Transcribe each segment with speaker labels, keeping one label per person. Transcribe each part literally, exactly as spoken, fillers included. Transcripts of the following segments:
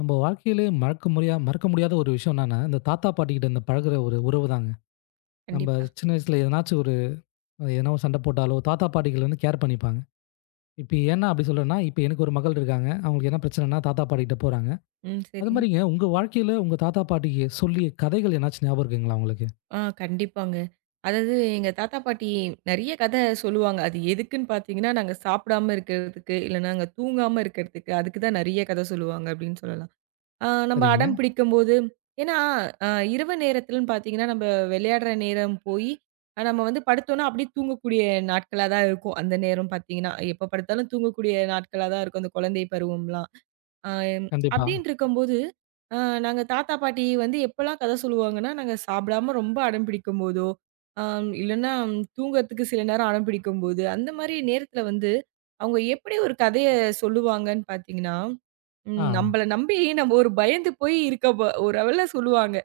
Speaker 1: நம்ம வாழ்க்கையிலே மறக்க முடியா மறக்க முடியாத ஒரு விஷயம் என்னன்னா, இந்த தாத்தா பாட்டிகிட்ட இந்த பழகுற ஒரு உறவு தாங்க. நம்ம
Speaker 2: கண்டிப்பா.
Speaker 1: சின்ன வயசுல எதனாச்சும் ஒரு எதனா ஒரு சண்டை போட்டாலோ, தாத்தா பாட்டிகள் வந்து கேர் பண்ணிப்பாங்க. இப்ப ஏன்னா அப்படி சொல்றேன்னா, இப்ப எனக்கு ஒரு மகள் இருக்காங்க. அவங்களுக்கு என்ன பிரச்சனைன்னா தாத்தா பாட்டிகிட்ட போறாங்க.
Speaker 2: ம்.
Speaker 1: அது
Speaker 2: சரி.
Speaker 1: மாரிங்க உங்க வாழ்க்கையில உங்க தாத்தா பாட்டிக்கு சொல்லிய கதைகள் எதனாச்சும் ஞாபகம் இருக்குங்களா உங்களுக்கு?
Speaker 2: ஆ கண்டிப்பாங்க. அதாவது எங்க தாத்தா, பாட்டி நெறைய கத சொல்லுவாங்க. அது எதுக்குன்னு பார்த்தீங்கன்னா, நாங்க சாப்பிடாம இருக்கிறதுக்கு, இல்ல நாங்க தூங்காம இருக்கிறதுக்கு, அதுக்கு தான் நெறைய கத சொல்லுவாங்க அப்படின்னு சொல்லலாம். ஆ நம்ம
Speaker 1: சரிங்க.
Speaker 2: அடம் பிடிக்கும்போது ஏன்னா அ இரவு நேரத்துலன்னு பார்த்தீங்கன்னா, நம்ம விளையாடுற நேரம் போயி, அ நம்ம வந்து படுத்தோம்னா அப்படியே தூங்கக்கூடிய நாட்களா தான் இருக்கும். அந்த நேரம் பார்த்தீங்கன்னா, எப்ப படுத்தாலும் தூங்கக்கூடிய நாட்களா தான் இருக்கும். அந்த குழந்தை பருவம்லாம். ஆ எம்
Speaker 1: கண்டிப்பா.
Speaker 2: அப்டின்ட்டு இருக்கும்போது, அ நாங்க தாத்தா, பாட்டி வந்து எப்பலாம் கத சொல்லுவாங்கன்னா, நாங்க சாப்பிடாம ரொம்ப அடம் பிடிக்கும்போதோ, ஆம் இல்லன்னா தூங்கறதுக்கு சில நேரம் அடம் பிடிக்கும்போது, அந்த மாரி நேரத்துல வந்து, அவங்க எப்படி ஒரு கதைய சொல்லுவாங்கன்னு பார்த்தீங்கன்னா,
Speaker 1: ஆ,
Speaker 2: ம் நம்பள நம்பி நம்ம ஒரு பயந்து போய் இருக்க ப ஒரு அளவுல சொல்லுவாங்க.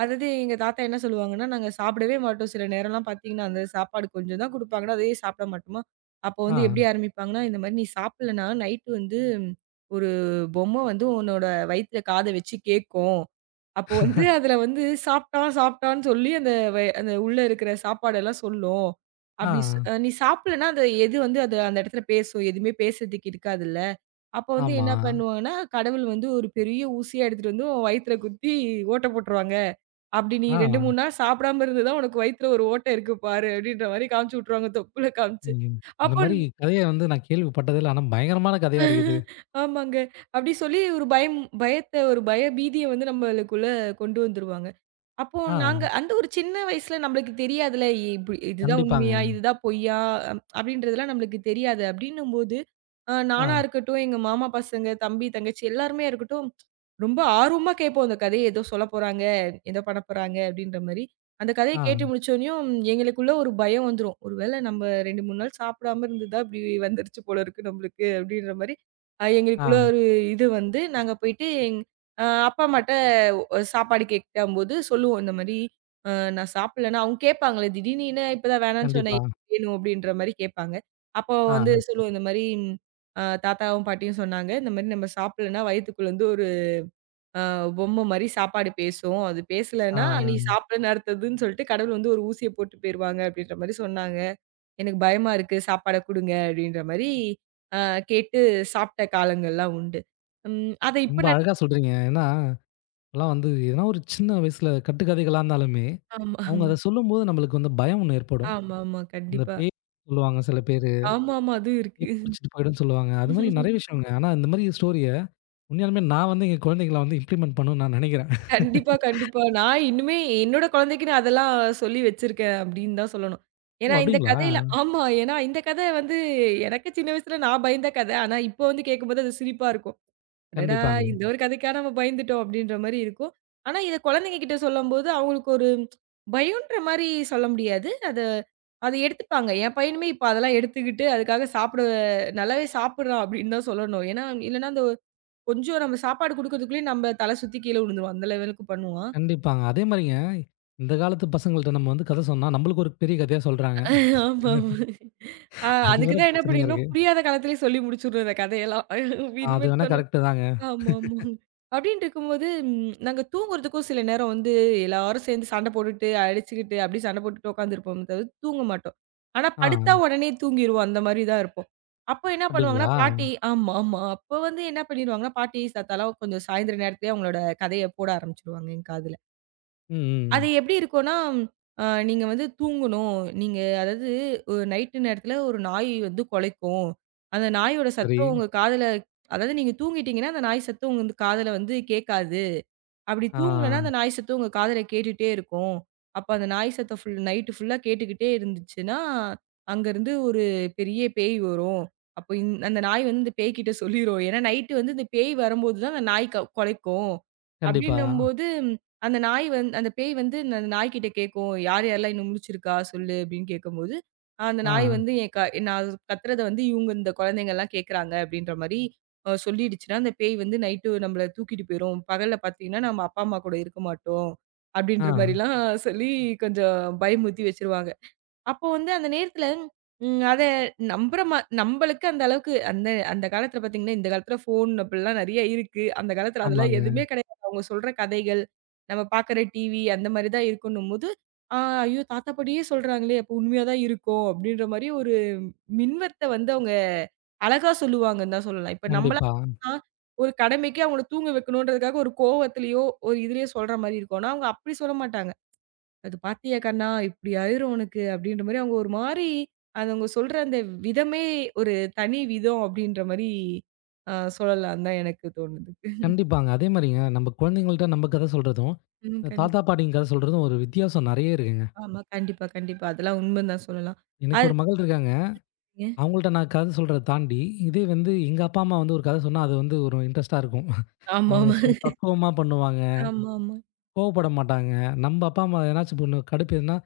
Speaker 2: அதாவது எங்க தாத்தா என்ன சொல்லுவாங்கன்னா, "நாங்க சாப்பிடவே மாட்டோம்." சில நேரம்லாம் பார்த்தீங்கன்னா, அந்த சாப்பாடு கொஞ்சம் தான் குடுப்பாங்கன்னா, அதையே சாப்பிட மாட்டோமா. அப்போ
Speaker 1: ஆ,
Speaker 2: வந்து எப்படி ஆரம்பிப்பாங்கன்னா, இந்த மாரி "நீ சாப்பிடலன்னா நைட்டு வந்து ஒரு பொம்மை வந்து உன்னோட வயித்துல காத வச்சு கேக்கும். அப்போ வந்து அதுல வந்து சாப்பிட்டான், சாப்பிட்டான்னு சொல்லி அந்த வ அந்த உள்ள இருக்கிற சாப்பாடெல்லாம் சொல்லும்.
Speaker 1: ஆ,
Speaker 2: அப்படி ஸ் நீ சாப்பிடலன்னா அந்த எது வந்து அது அந்த இடத்துல பேசும். எதுவுமே பேசுறதுக்கு இருக்காதுல்ல. அப்போ வந்து
Speaker 1: ஆமா.
Speaker 2: என்ன பண்ணுவாங்கன்னா, கடவுள் வந்து ஒரு பெரிய ஊசியா எடுத்துட்டு வந்து உன் வயித்துல குத்தி ஓட்ட போட்டுருவாங்க. அப்படி நீ ரெண்டு,
Speaker 1: ஆ,
Speaker 2: மூணு நாள் சாப்பிடாம இருந்ததுதான் உனக்கு வயித்துல ஒரு ஓட்டை இருக்கு பாரு அப்படின்ற மாரி காமிச்சு விட்டுருவாங்க தொப்புல காமிச்சு.
Speaker 1: ம். இந்த
Speaker 2: அப்போ
Speaker 1: மாரி கதைய வந்து நான் கேள்விப்பட்டதே இல்ல. ஆனா பயங்கரமான கதையா இருக்குது.
Speaker 2: ஆமாங்க. அப்டி சொல்லி ஒரு பயம் பயத்த ஒரு பய பீதிய வந்து நம்மளுக்குள்ள கொண்டு வந்துருவாங்க. அப்போ
Speaker 1: ஆ,
Speaker 2: நாங்க அந்த ஒரு சின்ன வயசுல நம்மளுக்கு தெரியாதுல்ல, இப்டி இதுதான் உண்மையா?
Speaker 1: கண்டிப்பாங்க.
Speaker 2: இதுதான் பொய்யா? அப்டின்றதெல்லாம் நம்மளுக்கு தெரியாது. அப்டின்னும்போது, அ நானா
Speaker 1: ஆ,
Speaker 2: இருக்கட்டும், எங்க மாமா பசங்க, தம்பி, தங்கச்சி எல்லாருமே இருக்கட்டும், ரொம்ப ஆர்வமா கேட்போம். அந்த கதைய ஏதோ சொல்லப்போறாங்க, ஏதோ பண்ணப்போறாங்க அப்டின்ற மாரி. அந்த கதைய கேட்டு
Speaker 1: ஆ,
Speaker 2: முடிச்சோனயும், எங்களுக்குள்ள ஒரு பயம் வந்துரும். ஒரு வேள நம்ம ரெண்டு, மூணு நாள் சாப்பிடாம இருந்தது தான், இப்டி வந்துருச்சு போல இருக்கு நம்மளுக்கு அப்டின்ற மாரி, அ
Speaker 1: ஆ,
Speaker 2: எங்களுக்குள்ள ஒரு இது வந்து, நாங்க போயிட்டு எங் அ அப்பா அம்மாட்ட ஒ சாப்பாடு கேட்கும்போது சொல்லுவோம். இந்த மாரி, அ நான் சாப்பிடலன்னா அவங்க கேட்பாங்கல்ல, திடீர்னு என்ன இப்பதான் வேணான்னு சொன்ன,
Speaker 1: கண்டிப்பா.
Speaker 2: ஏன் வேணும் அப்டின்ற மாரி கேட்பாங்க. அப்போ வந்து
Speaker 1: ஆ,
Speaker 2: சொல்லுவோம், இந்த மாரி அ தாத்தாவும், பாட்டியும் சொன்னாங்க. இந்த மாரி நம்ம சாப்பிடலன்னா வயித்துக்குள்ள வந்து ஒரு அ பொம்மை மாரி சாப்பாடு பேசும். அது
Speaker 1: ஆ.
Speaker 2: பேசலன்னா, நீ ம். சாப்பிடன்னு அர்த்ததுன்னு சொல்லிட்டு கடவுள் வந்து ஒரு ஊசிய போட்டு போயிருவாங்க அப்படின்ற மாரி சொன்னாங்க. எனக்கு பயமா இருக்கு. சாப்பாட குடுங்க அப்படின்ற மாரி அ கேட்டு சாப்பிட்ட காலங்கள்லாம் உண்டு. ம் அத இப்ப
Speaker 1: ரொம்ப
Speaker 2: நெ
Speaker 1: அழகா சொல்றீங்க. ஏன்னா, இப்பலாம் வந்து எதனா ஒரு சின்ன வயசுல கட்டுக்கதைகளா இருந்தாலுமே,
Speaker 2: ஆமா,
Speaker 1: அவங்க
Speaker 2: ஆமா.
Speaker 1: அத சொல்லும்போது நம்மளுக்கு வந்து பயம் ஒண்ணு ஏற்படும்.
Speaker 2: ஆமாமா.
Speaker 1: அந்த
Speaker 2: கண்டிப்பா.
Speaker 1: பேய் சொல்லுவாங்க சில பேரு.
Speaker 2: ஆமாமா. அதுவும் இருக்கு.
Speaker 1: பேய் புடிச்சிட்டு போயிடும்னு சொல்லுவாங்க. அது மாரி நெறைய விஷயங்க. ஆனா இந்த மாரி ஸ்டோரிய உண்மையாலுமே நான் வந்து எங்க குழந்தைகள வந்து இம்ப்ளிமெண்ட் பண்ணணும்னு நான் நெனைக்கிறேன்.
Speaker 2: கண்டிப்பா, கண்டிப்பா. நான் இன்னுமே என்னோட குழந்தைக்கு நான் அதெல்லாம் சொல்லி வச்சிருக்கேன் அப்படின்னு தான் சொல்லணும்.
Speaker 1: ஓ!
Speaker 2: ஏன்னா இந்த
Speaker 1: அப்படிங்களா?
Speaker 2: கதையில ஆமா. ஏன்னா இந்த கதை வந்து எனக்கு சின்ன வயசுல நான் பயந்த கதை. ஆனா இப்ப வந்து கேட்கும்போது அது சிரிப்பா இருக்கும். அடடா!
Speaker 1: கண்டிப்பாங்க,
Speaker 2: இந்த ஒரு கதைக்கா நம்ம பயந்துட்டோம் அப்டின்ற மாரி இருக்கும். ஆனா, இத குழந்தைங்க கிட்ட சொல்லும்போது அவங்களுக்கு ஒரு பயம்ன்ற மாரி சொல்ல முடியாது. அத அத எடுத்துப்பாங்க. என் பையனுமே இப்ப அதெல்லாம் எடுத்துக்கிட்டு அதுக்காக சாப்பிட நல்லாவே சாப்பிடுறான் அப்டின்னு தான் சொல்லணும். ஏன்னா, இல்லன்னா அந்த கொஞ்சம் நம்ம சாப்பாடு குடுக்கறதுக்குள்ளயே நம்ம தல சுத்தி கீழ விழுந்துருவான். அந்த லெவலுக்கு பண்ணுவான்.
Speaker 1: கண்டிப்பாங்க. அதே மாரிங்க, இந்த காலத்து பசங்கள்ட்ட நம்ம வந்து கதை சொன்னா, நம்மளுக்கு ஒரு பெரிய கதையா சொல்றாங்க.
Speaker 2: ஆமா, ஆமா. ம். ஆ
Speaker 1: அது
Speaker 2: அதுக்கு
Speaker 1: வேற
Speaker 2: தான் என்ன
Speaker 1: பிரச்சனையா
Speaker 2: பண்ணிடணும்,
Speaker 1: இருக்கு.
Speaker 2: புரியாத காலத்திலேயே சொல்லி முடிச்சுடணும் இந்த கதையெல்லாம்.
Speaker 1: ஆ, அது
Speaker 2: இனிமேட்டு
Speaker 1: வேணா
Speaker 2: சொன்னா
Speaker 1: கரெக்ட்டு தாங்க.
Speaker 2: ஆமா, ஆமாங்க. அப்டின்ட்டு இருக்கும்போது, ம் நாங்க தூங்குறதுக்கும் சில நேரம் வந்து எல்லாரும் சேர்ந்து சண்டை போட்டுட்டு, அடிச்சுக்கிட்டு, அப்டி சண்டை போட்டுட்டு உட்காந்துருப்போமே தவிர தூங்க மாட்டோம். ஆனா
Speaker 1: ஆ.
Speaker 2: படுத்தா உடனே தூங்கிருவோம். அந்த மாரி தான் இருப்போம். அப்போ என்ன பண்ணுவாங்கன்னா,
Speaker 1: அப்படிங்களா?
Speaker 2: பாட்டி ஆமா, ஆமா. அப்போ வந்து என்ன பண்ணிருவாங்கன்னா, பாட்டி, தாத்தாலாம் கொஞ்சம் சாயந்திரம் நேரத்திலேயே அவங்களோட கதைய போட ஆரம்பிச்சுருவாங்க என் காதுல.
Speaker 1: ம்,
Speaker 2: அது
Speaker 1: ம்.
Speaker 2: எப்படி இருக்கும்னா, அ நீங்க வந்து தூங்கணும். நீங்க அதாவது ஒரு நைட்டு நேரத்தில ஒரு நாய் வந்து கொலைக்கும். அந்த நாயோட
Speaker 1: சரி.
Speaker 2: சத்தம் உங்க காதுல அதாவது நீங்க தூங்கிட்டீங்கன்னா, அந்த நாய் சத்தம் உங்க காதுல வந்து கேட்காது. அப்படி
Speaker 1: ஆ.
Speaker 2: தூங்கலன்னா, அந்த நாய் சத்தம் உங்க காதுல கேட்டுட்டே இருக்கும். அப்ப அந்த நாய் சத்தம் ஃபுல் நைட்டு ஃபுல்லா கேட்டுக்கிட்டே இருந்துச்சுன்னா, அங்கருந்து ஒரு பெரிய பேய் வரும். அப்ப இந் அந்த நாய் வந்து இந்த பேய்கிட்ட சொல்லிரும். ஏன்னா, நைட்டு வந்து இந்த பேய் வரும்போது தான் அந்த நாய் க கொலைக்கும்.
Speaker 1: கண்டிப்பா.
Speaker 2: அப்படின்னும்போது, ம், அந்த நாய் வந் அந்த பேய் வந்து ந- அந்த நாய்கிட்ட கேட்கும். "யார் யாரெல்லாம் இன்னும் முழிச்சிருக்கா சொல்லு" அப்படின்னு கேட்கும்போது, அந்த
Speaker 1: ஆ,
Speaker 2: நாய் வந்து என் க நான் கத்துறத வந்து இவங்க இந்த குழந்தைங்கலாம் கேட்குறாங்க அப்படின்ற மாரி அ சொல்லிடுச்சுன்னா, அந்த பேய் வந்து நைட்டு நம்மள தூக்கிட்டு போயிரும். பகல்ல பார்த்தீங்கன்னா, நம்ம அப்பா, அம்மா கூட இருக்க மாட்டோம்.
Speaker 1: ஆ.
Speaker 2: அப்படின்ற மாரிலாம் சொல்லி கொஞ்சம் பயமுறுத்தி வச்சுருவாங்க. அப்போ வந்து அந்த நேரத்துல ம் அத நம்புற மா நம்பளுக்கு அந்த அளவுக்கு அந்த அந்த காலத்துல பார்த்தீங்கன்னா, இந்த காலத்துல ஃபோன் அப்படிலாம் நெறைய இருக்கு. அந்த காலத்துல அதெல்லாம்
Speaker 1: ஆமாங்க.
Speaker 2: எதுவுமே கிடையாது. அவங்க சொல்ற கதைகள், நம்ம பார்க்குற டிவி அந்த மாரி தான் இருக்குன்னும்போது, "ஆ ஐயோ! தாத்தா, பாட்டியே சொல்றாங்களே! அப்போ உண்மையா தான் இருக்கும்." அப்படின்ற மாரி மின்வத்த வந்து அவங்க அழகா சொல்லுவாங்கன்னு தான் சொல்லலாம். இப்ப நம்மளா
Speaker 1: கண்டிப்பா.
Speaker 2: சொன்னா, ஒரு கடமைக்கு அவங்கள தூங்க வைக்கணுன்றதுக்காக ஒரு கோவத்திலயோ, ஒரு இதுலயோ சொல்ற மாரி இருக்கும்னா, அவங்க அப்படி சொல்ல மாட்டாங்க. "அது பார்த்தியா கண்ணா, இப்படி ஆயிரும் உனக்கு" அப்படின்ற மாரி அவங்க ஒரு மாரி அது அவங்க சொல்ற அந்த விதமே ஒரு தனி விதம் அப்படின்ற மாரி அ சொல்லலாம்னு தான் எனக்கு தோணுது.
Speaker 1: கண்டிப்பாங்க. அதே மாரிங்க நம்ம குழந்தைங்கள்ட்ட நம்ம கதை சொல்றதும்,
Speaker 2: ம்.
Speaker 1: இந்த
Speaker 2: கண்டிப்பா.
Speaker 1: தாத்தா, பாட்டிங்க கதை சொல்றதும் ஒரு வித்தியாசம் நெறைய இருக்குங்க.
Speaker 2: ஆமா. கண்டிப்பா, கண்டிப்பா. அதெல்லாம் உண்மைன்னு தான் சொல்லலாம்.
Speaker 1: எனக்கு
Speaker 2: அது
Speaker 1: ஒரு மகள் இருக்காங்க. அவங்கள்ட்ட நான் கதை சொல்றத தாண்டி, இதே வந்து எங்க அப்பா, அம்மா வந்து ஒரு கதை சொன்னா, அது வந்து ஒரு இன்ட்ரெஸ்ட்டா இருக்கும்.
Speaker 2: ஆமா,
Speaker 1: அவங்க
Speaker 2: ஆமா.
Speaker 1: சொல்லி பக்குவமா பண்ணுவாங்க.
Speaker 2: ஆமா, ஆமா.
Speaker 1: கோவப்பட மாட்டாங்க. நம்ம அப்பா, அம்மா எதனாச்சும் ஒண்ணு கடுப்பேறுனா,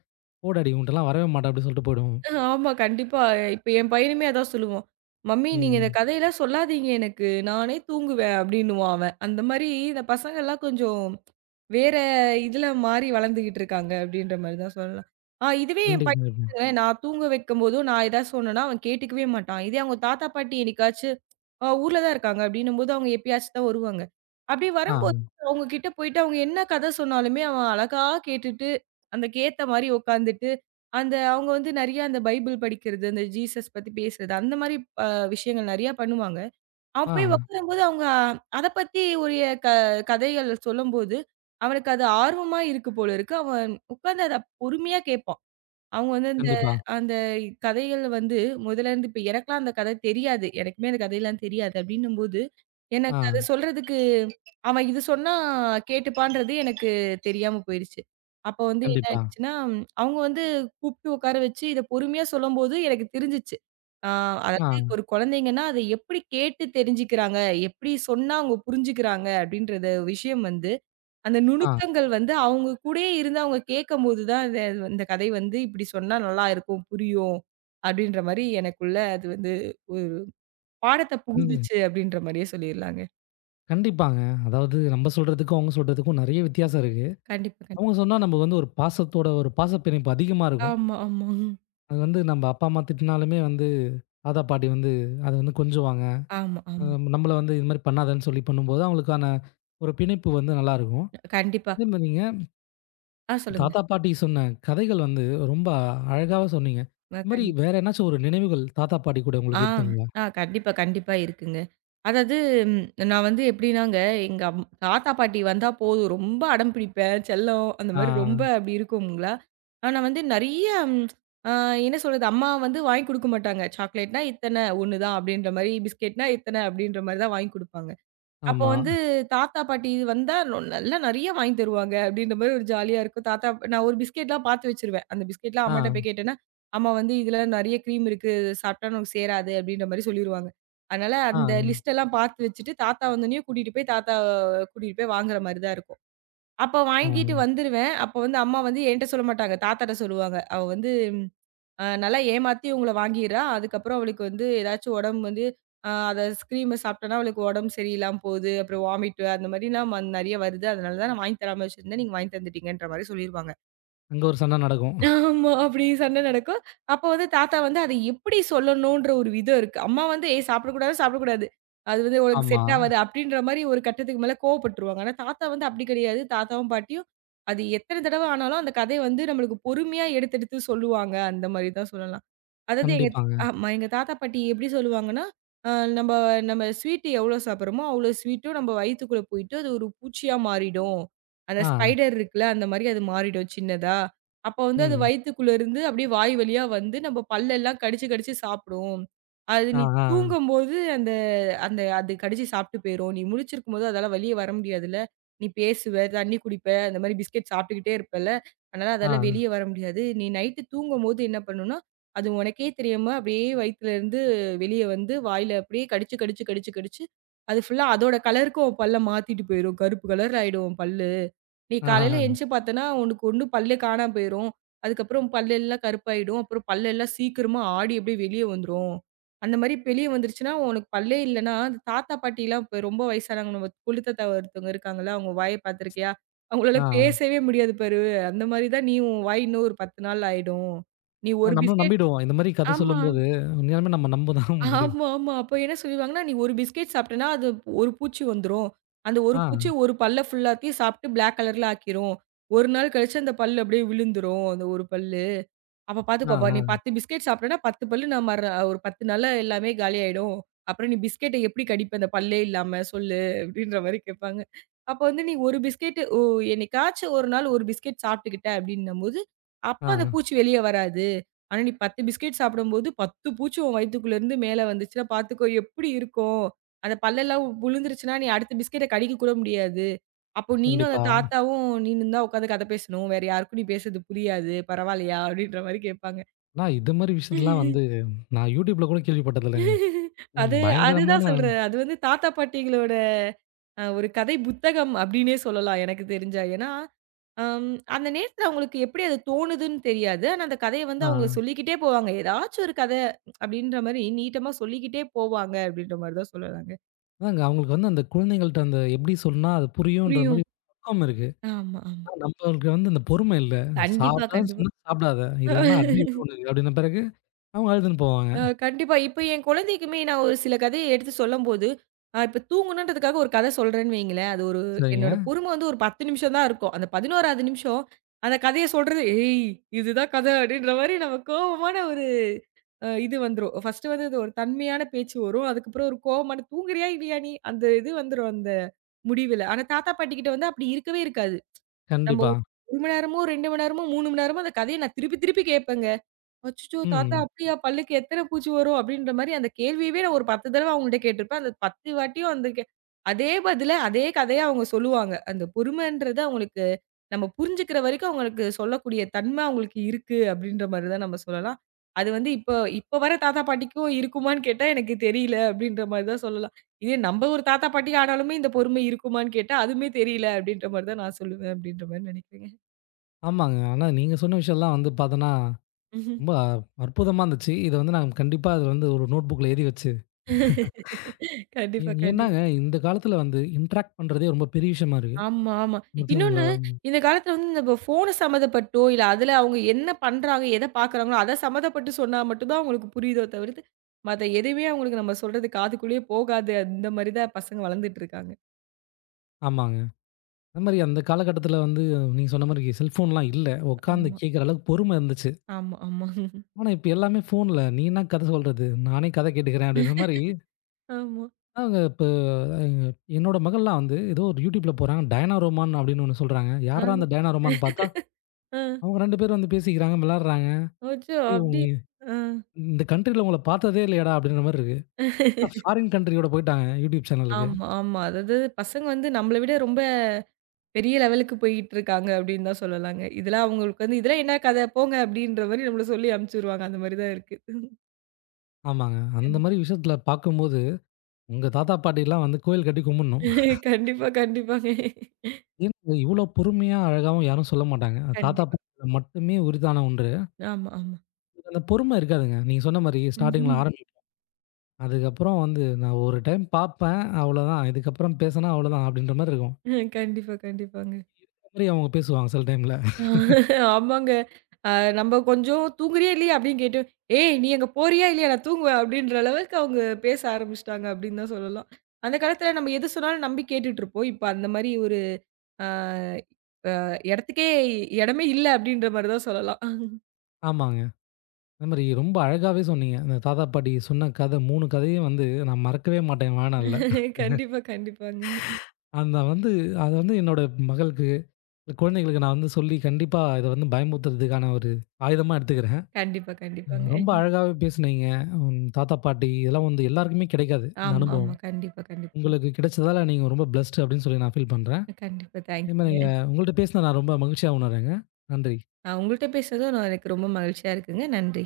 Speaker 1: "போ டாடி உன்ட்டலாம் வரவே மாட்டேன்" அப்படின்னு சொல்லிட்டு போயிடுவோம்.
Speaker 2: அஹ் ஆமா. கண்டிப்பா. இப்ப என் பையனுமே அதான் சொல்லுவான். "மம்மி நீங்க இந்த ம்.
Speaker 1: ம்.
Speaker 2: கதையெல்லாம் சொல்லாதீங்க எனக்கு. நானே தூங்குவேன்" அப்படின்னுவான் அவன். அந்த மாரி இந்த பசங்கள்லாம் கொஞ்சம் வேற இதுல மாறி வளர்ந்துகிட்டு இருக்காங்க அப்படின்ற மாரி தான் சொல்லலாம். ஆ இதுவே என் பையன்
Speaker 1: கண்டிப்பா.
Speaker 2: பாருங்களேன், ம். நான் தூங்க வைக்கும்போதும் நான் ஏதாவது சொன்னேன்னா, அவன் கேட்டுக்கவே மாட்டான். இதே அவங்க தாத்தா, பாட்டி என்னைக்காச்சு அ ஊர்ல தான் இருக்காங்க. அப்டின்னும்போது அவங்க எப்பயாச்சும் தான் வருவாங்க. அப்படி வரும்போது
Speaker 1: ஆ,
Speaker 2: அவங்க கிட்ட போயிட்டு அவங்க என்ன கதை சொன்னாலுமே அவன் அழகா கேட்டுட்டு, அதுக்கேத்த மாரி உட்காந்துட்டு, அந்த அவங்க வந்து நெறைய அந்த பைபிள் படிக்கிறது, அந்த ஜீசஸ் பத்தி பேசுறது, அந்த மாரி அ விஷயங்கள் நெறையா பண்ணுவாங்க. அவன்
Speaker 1: ஆ.
Speaker 2: போய் உட்காரும்போது அவங்க அத பத்தி உரிய க கதைகள் சொல்லும்போது, அவனுக்கு அது ஆர்வமா இருக்கு போல இருக்கு. அவன் உட்கார்ந்து அத பொறுமையா கேட்பான். அவங்க வந்து அந்த
Speaker 1: கண்டிப்பா.
Speaker 2: அந்த கதைகள் வந்து முதல்ல இருந்து இப்ப எனக்கெல்லாம் அந்த கதை தெரியாது. எனக்குமே அந்த கதையெல்லாம் தெரியாது. அப்டின்னும்போது,
Speaker 1: ஆ,
Speaker 2: எனக்கு அத சொல்றதுக்கு அவன் இது சொன்னா கேட்டுப்பான்றது எனக்கு தெரியாம போயிருச்சு. அப்ப வந்து என்ன
Speaker 1: கண்டிப்பா.
Speaker 2: ஆயிடுச்சுன்னா, ம், அவங்க வந்து கூப்ட்டு உட்கார வச்சு இத பொறுமையா சொல்லும்போது எனக்கு தெரிஞ்சுச்சு. ஆ
Speaker 1: ஆ,
Speaker 2: அதாவது ஒரு குழந்தைங்கன்னா, அத எப்டி கேட்டு தெரிஞ்சுக்கிறாங்க, எப்டி சொன்னா அவங்க புரிஞ்சுக்கிறாங்க அப்டின்றத விஷயம் வந்து அந்த
Speaker 1: ஆ.
Speaker 2: நுணுக்கங்கள் வந்து அவங்க கூடயே இருந்து அவங்க கேட்கும்போது தான் இந்த இந்த கதை வந்து இப்படி சொன்னா நல்லா இருக்கும், புரியும். அப்படின்ற மாரி எனக்குள்ள அது வந்து ஒரு பாடத்த
Speaker 1: கண்டி
Speaker 2: புகுத்துச்சு அப்படின்ற மாரியே சொல்லிர்லாங்க.
Speaker 1: கண்டிப்பாங்க. அதாவது நம்ம சொல்றதுக்கும், அவங்க சொல்றதுக்கும் நெறைய வித்தியாசம் இருக்கு.
Speaker 2: கண்டிப்பா, கண்டிப்பா.
Speaker 1: அவங்க சொன்னா நமக்கு வந்து ஒரு பாசத்தோட ஒரு பாசப் பிணைப்பு அதிகமா இருக்கும்.
Speaker 2: ஆமா, ஆமா.
Speaker 1: அது வந்து நம்ம அப்பா, அம்மா திட்டினாலுமே வந்து தாத்தா, பாட்டி வந்து அத வந்து கொஞ்சுவாங்க.
Speaker 2: ஆமா,
Speaker 1: அ
Speaker 2: ஆமா.
Speaker 1: நம்மள வந்து இது மாரி பண்ணாதன்னு சொல்லி பண்ணும்போது, அவங்களுக்கான ஒரு பிணைப்பு வந்து நல்லாருக்கும்.
Speaker 2: கண்டிப்பா.
Speaker 1: அதே மாரி நீங்க
Speaker 2: ஆ சொல்லுங்க.
Speaker 1: தாத்தா, பாட்டி சொன்ன கதைகள் வந்து ரொம்ப அழகாவா சொன்னீங்க.
Speaker 2: அ
Speaker 1: இது மாரி
Speaker 2: கண்டிப்பா.
Speaker 1: வேற எதனாச்சும் ஒரு நினைவுகள் தாத்தா, பாட்டி கூட
Speaker 2: ஆ,
Speaker 1: உங்களுக்கு இருக்குங்களா?
Speaker 2: ஆ கண்டிப்பா, கண்டிப்பா இருக்குங்க. அதாவது ம் நான் வந்து எப்படின்னாங்க, எங்க அம் தாத்தா, பாட்டி வந்தா போதும், ரொம்ப அடம் பிடிப்பேன், செல்லம் அந்த மாரி ரொம்ப
Speaker 1: ஆ,
Speaker 2: அப்படி இருக்கும்ங்களா, ஆனா வந்து நெறைய ஆ என்ன சொல்றது, அம்மா வந்து வாங்கி குடுக்க மாட்டாங்க. சாக்லேட்னா இத்தன, ஒண்ணு தான் அப்படின்ற மாரி, பிஸ்கெட்னா இத்தன அப்படின்ற மாரி தான் வாங்கி குடுப்பாங்க. அப்போ
Speaker 1: ஆமா.
Speaker 2: வந்து தாத்தா, பாட்டி இது வந்தா ரொ நல்லா நெறைய வாங்கி தருவாங்க அப்டின்ற மாரி ஒரு ஜாலியா இருக்கும். தாத்தா நான் ஒரு பிஸ்கெட்லாம் பார்த்து வச்சுருவேன். அந்த பிஸ்கெட்லாம்
Speaker 1: ஆ,
Speaker 2: அம்மாட்ட போய் கேட்டேன்னா, அம்மா வந்து இதுல நெறைய க்ரீம் இருக்கு. இது சாப்பிட்டா நமக்கு சேராது அப்டின்ற மாரி சொல்லிருவாங்க. அதனால
Speaker 1: ஆ,
Speaker 2: அந்த லிஸ்ட் எல்லாம் பார்த்து வச்சுட்டு, தாத்தா வந்தோனயே கூட்டிட்டு போய் தாத்தா கூட்டிட்டு போய் வாங்குற மாரி தான் இருக்கும். அப்ப
Speaker 1: ஆ.
Speaker 2: வாங்கிட்டு வந்துருவேன். அப்ப வந்து அம்மா வந்து என்ட்ட சொல்ல மாட்டாங்க. தாத்தாட்ட சொல்லுவாங்க. அவ வந்து அ நல்லா ஏமாத்தி உங்கள வாங்கிறா. அதுக்கப்புறம் அவளுக்கு வந்து ஏதாச்சும் உடம்பு வந்து அ அத ஸ்க்ரீம சாப்பிட்டோனா அவளுக்கு உடம்பு சரியில்லாம போகுது. அப்புறம் வாமிட் அந்த மாரிலாம் ம நெறைய வருது. அதனால தான் நான் வாங்கி தராம வச்சிருந்தேன். நீங்க வாங்கி தந்துட்டீங்கன்ற மாரி சொல்லிருவாங்க.
Speaker 1: அங்க ஒரு சண்டை நடக்கும்.
Speaker 2: ஆமா. அப்படி சண்டை நடக்கும். அப்போ வந்து தாத்தா வந்து அத எப்படி சொல்லணுன்ற ஒரு விதம் இருக்கு. அம்மா வந்து "ஏய் சாப்பிடக்கூடாது, சாப்பிடக்கூடாது. அது வந்து உனக்கு
Speaker 1: ஆமா.
Speaker 2: செட் ஆவாது." அப்படின்ற மாரி ஒரு கட்டத்துக்கு மேல கோவப்பட்டுருவாங்க. ஆனா தாத்தா வந்து அப்படி கிடையாது. தாத்தாவும், பாட்டியும் அது எத்தன தடவ ஆனாலும் அந்த கதைய வந்து நம்மளுக்கு பொறுமையா எடுத்து எடுத்து சொல்லுவாங்க. அந்த மாரி தான் சொல்லலாம். அதாவது எங்க
Speaker 1: கண்டிப்பாங்க.
Speaker 2: ஆமா. எங்க தாத்தா, பாட்டி எப்படி சொல்லுவாங்கன்னா, அ "நம்ப நம்ம ஸ்வீட் எவ்வளோ சாப்பிடுறோமோ, அவ்வளோ ஸ்வீட்டும் நம்ம வயித்துக்குள்ள போயிட்டு, அது ஒரு பூச்சியா மாறிடும். அந்த
Speaker 1: ஆ,
Speaker 2: ஸ்பைடர் இருக்குல்ல, அந்த மாரி அது மாறிடும் சின்னதா. அப்ப வந்து அது
Speaker 1: ம்.
Speaker 2: வயித்துக்குள்ள இருந்து அப்படியே வாய் வழியா வந்து, நம்ம பல்லெல்லாம் கடிச்சு கடிச்சு சாப்பிடும். அது
Speaker 1: ஆ,
Speaker 2: நீ
Speaker 1: ஆ,
Speaker 2: தூங்கும்போது அந்த அந்த அது கடிச்சு சாப்பிட்டு போயிரும். நீ முழிச்சிருக்கும்போது அதால வெளிய வர முடியாதுல்ல. நீ பேசுவ, தண்ணி குடிப்ப, அந்த மாரி பிஸ்கட் சாப்பிட்டுக்கிட்டே இருப்பல்ல. அதனால
Speaker 1: ஆ,
Speaker 2: அதால வெளிய வர முடியாது. நீ நைட்டு தூங்கும்போது என்ன பண்ணும்னா, அது உனக்கே தெரியாம அப்படியே வயித்துலேருந்து வெளிய வந்து வாயில அப்படியே கடிச்சு, கடிச்சு, கடிச்சு, கடிச்சு அது ஃபுல்லா அதோட கலருக்கும் உன் பல்ல மாத்திட்டு போயிரும். கருப்பு கலர் ஆயிடும் உன் பல்லு. நீ
Speaker 1: ஆ,
Speaker 2: காலையில
Speaker 1: ஆஹஹ,
Speaker 2: எந்திச்சு பார்த்தேன்னா, உனக்கு ஒண்ணு பல்லே காணாம போயிரும். அதுக்கப்புறம் பல்லெல்லாம் கருப்பாயிடும். அப்புறம் பல்லெல்லாம் சீக்கிரமா ஆடி அப்படியே வெளிய வந்துரும். அந்த மாரி வெளிய வந்துருச்சுன்னா, உனக்கு பல்லே இல்லன்னா, அந்த தாத்தா பாட்டிலாம் இப்ப ரொம்ப வயசானவங்க நம்ம கொள்ளு தாத்தா ஒருத்தவங்க இருக்காங்கல்ல, அவங்க வாய பார்த்துருக்கியா? அவங்களால
Speaker 1: ஆ.
Speaker 2: பேசவே முடியாது பாரு. அந்த மாரி தான் நீ உன் வாய் இன்னும் ஒரு பத்து நாள் ஆயிடும். நீ
Speaker 1: ஆ
Speaker 2: ஒரு
Speaker 1: நம்மளும்
Speaker 2: பிஸ்கெட்
Speaker 1: நம்பிடுவோம். இந்த மாரி கதை
Speaker 2: ஆமா.
Speaker 1: சொல்லும்போது, உண்மையாலுமே நம்ம நம்ப தான் முடியும்.
Speaker 2: ஆமா, ஆமா. அப்ப என்ன சொல்லிருவாங்கன்னா, "நீ ஒரு பிஸ்கட் சாப்பிட்டேன்னா, அது ஒரு பூச்சி வந்துரும். அந்த ஒரு
Speaker 1: ஆ,
Speaker 2: பூச்சி ஒரு பல்ல ஃபுல்லாத்தையும் சாப்பிட்டு பிளாக் கலர்ல ஆக்கிரும். ஒரு நாள் கழிச்சு அந்த பல் அப்படியே விழுந்துரும், அந்த ஒரு பல்லு." அப்ப
Speaker 1: ஆ,
Speaker 2: பாத்துக்கோ. அப்ப நீ
Speaker 1: ஆ,
Speaker 2: பத்து பிஸ்கெட் சாப்பிட்டேன்னா பத்து பல்லு நான் மற ஒரு பத்து நாள்ல எல்லாமே காலியாயிடும். அப்புறம் நீ பிஸ்கெட்ட எப்படி கடிப்ப அந்த பல்லே இல்லாம சொல்லு? அப்படின்ற மாரி கேட்பாங்க. அப்ப வந்து நீ ஒரு பிஸ்கெட் ஓ என்னைக்காச்சும் ஒரு நாள் ஒரு பிஸ்கெட் சாப்பிட்டுக்கிட்ட அப்படின்னும்போது, அப்ப அந்த
Speaker 1: ஆ.
Speaker 2: பூச்சி வெளிய வராது. ஆனா நீ பத்து பிஸ்கெட் சாப்பிடும்போது பத்து பூச்சி உன் வயித்துக்குள்ள இருந்து மேல வந்துச்சுன்னா பாத்துக்கோ எப்படி இருக்கும்? அந்த பல்லெல்லாம் உ விழுந்துருச்சுன்னா, நீ அடுத்த பிஸ்கெட்ட கடிக்க கூட முடியாது. அப்போ நீனும் அந்த
Speaker 1: கண்டிப்பா.
Speaker 2: தாத்தாவும் நீனு தான் உட்காந்து கதை பேசணும். வேற யாருக்கும் நீ பேசுறது புரியாது. பரவால்லையா? அப்படின்ற மாரி கேட்பாங்க.
Speaker 1: ஆனா இது மாரி விஷயத்தலாம் வந்து நான் YouTubeல கூட கேள்விப்பட்டதில்லங்க.
Speaker 2: அது
Speaker 1: பயங்கரமான
Speaker 2: அதுதான் சொல்றேன். அது வந்து தாத்தா, பாட்டிகளோட அ ஒரு கதை புத்தகம் அப்படின்னே சொல்லலாம் எனக்கு தெரிஞ்சா. ஏன்னா, அம் அந்த நேரத்துல அவங்களுக்கு எப்படி அது தோணுதுன்னு தெரியாது. ஆனா அந்த கதைய வந்து
Speaker 1: ஆ
Speaker 2: அவங்க சொல்லிக்கிட்டே போவாங்க. ஏதாச்சும் ஒரு கதை அப்படின்ற மாரி நீட்டமா சொல்லிக்கிட்டே போவாங்க அப்படின்ற மாரி தான் சொல்லலாங்க.
Speaker 1: அதாங்க அவங்களுக்கு வந்து அந்த குழந்தைங்கள்ட்ட அந்த எப்படி சொன்னா அது புரியுன்ற
Speaker 2: புரியும்.
Speaker 1: மாரி பக்குவம் இருக்கு.
Speaker 2: ஆமா, ஆமா.
Speaker 1: ஆனா நம்மளுக்கு வந்து அந்த பொறுமை இல்ல.
Speaker 2: கண்டிப்பா,
Speaker 1: சாப்பிடாதன்னு
Speaker 2: கண்டிப்பா.
Speaker 1: சொன்னா சாப்பிடாத, இல்லன்னா அடி விழும் உனக்கு அப்படின்ன பிறகு அவங்க அழுதுன்னு போவாங்க.
Speaker 2: அ கண்டிப்பா. இப்ப என் குழந்தைக்குமே நான் ஒரு சில கதைய எடுத்து சொல்லும்போது, அ இப்ப தூங்கணுன்றதுக்காக ஒரு கதை சொல்றேன்னு வைங்களேன், அது ஒரு
Speaker 1: சரிங்க.
Speaker 2: என்னோட பொறுமை வந்து ஒரு பத்து நிமிஷம் தான் இருக்கும். அந்த பதினொன்றாவது நிமிஷம் அந்த கதைய சொல்றது, "ஏய்! இதுதான் கதை" அப்படின்ற மாரி நம்ம கோவமான ஒரு அ இது வந்துரும். ஃபர்ஸ்ட்டு வந்து அது ஒரு தன்மையான பேச்சு வரும். அதுக்கப்புறம் ஒரு கோவமான "தூங்குறியா இல்லையா நீ?" அந்த இது வந்துரும் அந்த முடிவுல. ஆனா தாத்தா, பாட்டிகிட்ட வந்து அப்படி இருக்கவே இருக்காது. நம்ம
Speaker 1: கண்டிப்பா.
Speaker 2: ஒரு மணி நேரமோ, ரெண்டு மணி நேரமோ, மூணு மணி நேரமோ அந்த கதைய நான் திருப்பி திருப்பி கேட்பேங்க. அச்சச்சோ! தாத்தா
Speaker 1: ம்.
Speaker 2: அப்டியா? பல்லுக்கு எத்தன பூச்சி வரும்? அப்டின்ற மாரி அந்த கேள்வியவே நான் ஒரு பத்து தடவ அவங்கள்ட்ட கேட்டுருப்பேன். அந்த பத்து வாட்டியும் அந்த கே அதே பதில, அதே கதைய அவங்க சொல்லுவாங்க. அந்த பொறுமைன்றது அவங்களுக்கு நம்ம புரிஞ்சுக்கிற வரைக்கும் அவங்களுக்கு சொல்லக்கூடிய தன்ம அவங்களுக்கு இருக்கு அப்டின்ற மாரி தான் நம்ம சொல்லலாம். அது வந்து இப்போ இப்போ வர தாத்தா பாட்டிக்கும் இருக்குமான்னு கேட்டா எனக்கு தெரியல அப்டின்ற மாரி தான் சொல்லலாம். இதே நம்ம ஒரு தாத்தா பாட்டி ஆனாலுமே இந்த பொறுமை இருக்குமான்னு கேட்டா, அதுவுமே தெரியல அப்டின்ற மாரி தான் நான் சொல்லுவேன் அப்டின்ற மாரி நெனைக்கிறேங்க.
Speaker 1: ஆமாங்க. ஆனா நீங்க சொன்ன விஷயம்லாம் வந்து பார்த்தோன்னா ரொம்ப அற்புதமா இருந்துச்சு. இத வந்து நான் கண்டிப்பா அது வந்து ஒரு நோட் புக்ல எழுதி வச்சு ஏ
Speaker 2: கண்டிப்பா, கண்டிப்பா.
Speaker 1: ஏன்னாங்க இந்த காலத்துல வந்து இன்டராக்ட் பண்றதே ரொம்ப பெரிய விஷயமா இருக்கு.
Speaker 2: ஆமா, ஆமா. இன்னொன்னு,
Speaker 1: புரியுதுங்களா?
Speaker 2: இந்த காலத்துல வந்து இந்த ப ஃபோனு சம்மந்தப்பட்டோ, இல்ல அதுல அவங்க என்ன பண்றாங்க, எத பாக்குறாங்களோ, அத சம்மந்தப்பட்டு சொன்னா மட்டும் தான் அவங்களுக்கு புரியுதோ தவிர்த்து, மத்த எதுவுமே அவங்களுக்கு நம்ம சொல்றது காதுக்குள்ளயே போகாது. அந்த மாரி தான் பசங்க வளர்ந்துட்டு இருக்காங்க.
Speaker 1: ஆமாங்க. அது மாரி அந்த காலகட்டத்துல வந்து நீங்க சொன்ன மாரி செல்ஃபோன்லாம் இல்ல. உட்கார்ந்து
Speaker 2: ஆமா,
Speaker 1: கேட்கிற அளவுக்கு பொறுமை இருந்துச்சு.
Speaker 2: ஆமா, ஆமா.
Speaker 1: ஆனா இப்ப எல்லாமே ஃபோன்ல "நீ என்ன கதை சொல்றது? நானே கதை கேட்டுக்கிறேன்" அப்படின்ற மாரி
Speaker 2: ஆமா.
Speaker 1: அவங்க இப்ப எங்க என்னோட மகள்லாம் வந்து ஏதோ ஒரு YouTubeல போடுறாங்க. டயனா ரோமான் அப்படின்னு ஒண்ணு சொல்றாங்க. யார்றா
Speaker 2: அது
Speaker 1: அந்த டயனா ரோமான்னு பார்த்தா
Speaker 2: அ
Speaker 1: அவங்க ரெண்டு பேரும் வந்து பேசிக்கிறாங்க, விளையாடுறாங்க.
Speaker 2: அச்சோ!
Speaker 1: "டேய்
Speaker 2: அப்டி
Speaker 1: உங்க
Speaker 2: அ.
Speaker 1: இந்த கன்ட்ரில உங்கள பார்த்ததே இல்லையேடா" அப்படின்ற மாரி இருக்கு. ஃபாரின் கண்ட்ரியோட போயிட்டாங்க யூடியூப் சேனலுக்கு.
Speaker 2: ஆமா, ஆமா. அதாவது பசங்க வந்து நம்மள விட ரொம்ப பெரிய லெவலுக்கு போயிட்டு இருக்காங்க அப்டின்னு தான் சொல்லலாங்க. இதெல்லாம் அவங்களுக்கு வந்து இதெல்லாம் என்ன கத போங்க அப்டின்ற மாரி நம்மள சொல்லி அனுப்பிச்சுருவாங்க. அந்த மாரி தான் இருக்கு.
Speaker 1: ஆமாங்க. அந்த மாரி விஷயத்துல பார்க்கும்போது, உங்க தாத்தா பாட்டிலாம் வந்து கோயில் கட்டி கும்பிடணும்.
Speaker 2: கண்டிப்பா, கண்டிப்பாங்க.
Speaker 1: ஏன்னா இவ்வளோ பொறுமையா, அழகாவும் யாரும் சொல்ல மாட்டாங்க. அது தாத்தா
Speaker 2: கண்டிப்பா.
Speaker 1: பாட்டில மட்டுமே உரித்தான ஒன்று.
Speaker 2: ஆமா, ஆமா.
Speaker 1: அந்த பொறுமை இருக்காதுங்க. நீங்க சொன்ன மாரி ஸ்டார்ட்டிங்ல
Speaker 2: ம்ஹ்ம்.
Speaker 1: ஆரம்பி அதுக்கப்புறம் வந்து நான் ஒரு டைம் பார்ப்பேன். அவ்வளோதான். இதுக்கப்புறம் பேசினா அவ்வளோதான் அப்படின்ற மாரி இருக்கும்.
Speaker 2: ம். கண்டிப்பா, கண்டிப்பாங்க.
Speaker 1: அந்த மாரி அவங்க பேசுவாங்க சில டைம்ல.
Speaker 2: ஆமாங்க. அ நம்ம கொஞ்சம் தூங்குறியா இல்லையா? அப்படின்னு கேட்டோம். "ஏய் நீ அங்க போறியா இல்லையா? நான் தூங்குவேன்" அப்படின்ற அளவுக்கு அவங்க பேச ஆரம்பிச்சுட்டாங்க அப்படின்னு தான் சொல்லலாம். அந்த காலத்துல நம்ம எது சொன்னாலும் நம்பி கேட்டுட்டுருப்போம். இப்ப அந்த மாரி ஒரு அ அ இடத்துக்கே இடமே இல்ல அப்படின்ற மாரி தான் சொல்லலாம்.
Speaker 1: ஆமாங்க. அந்த மாரி ரொம்ப அழகாவே சொன்னீங்க. அந்த தாத்தா பாட்டி சொன்ன கதை மூணு கதையும் வந்து நான் மறக்கவே மாட்டேன் என் வாழ்நாள்ல.
Speaker 2: கண்டிப்பா, கண்டிப்பாங்க.
Speaker 1: அந்த வந்து அது வந்து என்னோட மகளுக்கு இந்த குழந்தைகளுக்கு நான் வந்து சொல்லி கண்டிப்பா இத வந்து பயமுறுத்துறதுக்கான ஒரு ஆயுதமா எடுத்துக்கிறேன்.
Speaker 2: கண்டிப்பா,
Speaker 1: அஹ் ரொம்ப
Speaker 2: கண்டிப்பாங்க.
Speaker 1: அழகாவே பேசுனீங்க. ம் தாத்தா, பாட்டி இதெல்லாம் வந்து எல்லாருக்குமே கிடைக்காது இந்த
Speaker 2: ஆமா, ஆமா.
Speaker 1: அனுபவம்.
Speaker 2: கண்டிப்பா, கண்டிப்பாங்க.
Speaker 1: உங்களுக்கு கிடைச்சதால நீங்க ரொம்ப பிளெஸ்ட் அப்படின்னு சொல்லி நான் ஃபீல் பண்றேன்.
Speaker 2: கண்டிப்பா.
Speaker 1: அதே மாரி
Speaker 2: தேங்க்யூங்க.
Speaker 1: நீங்க உங்கள்ட்ட பேசினது நான் ரொம்ப மகிழ்ச்சியா உணர்றேங்க. நன்றி.
Speaker 2: அ உங்கள்ட்ட பேசுனதும் நான் எனக்கு ரொம்ப மகிழ்ச்சியா இருக்குங்க. நன்றி.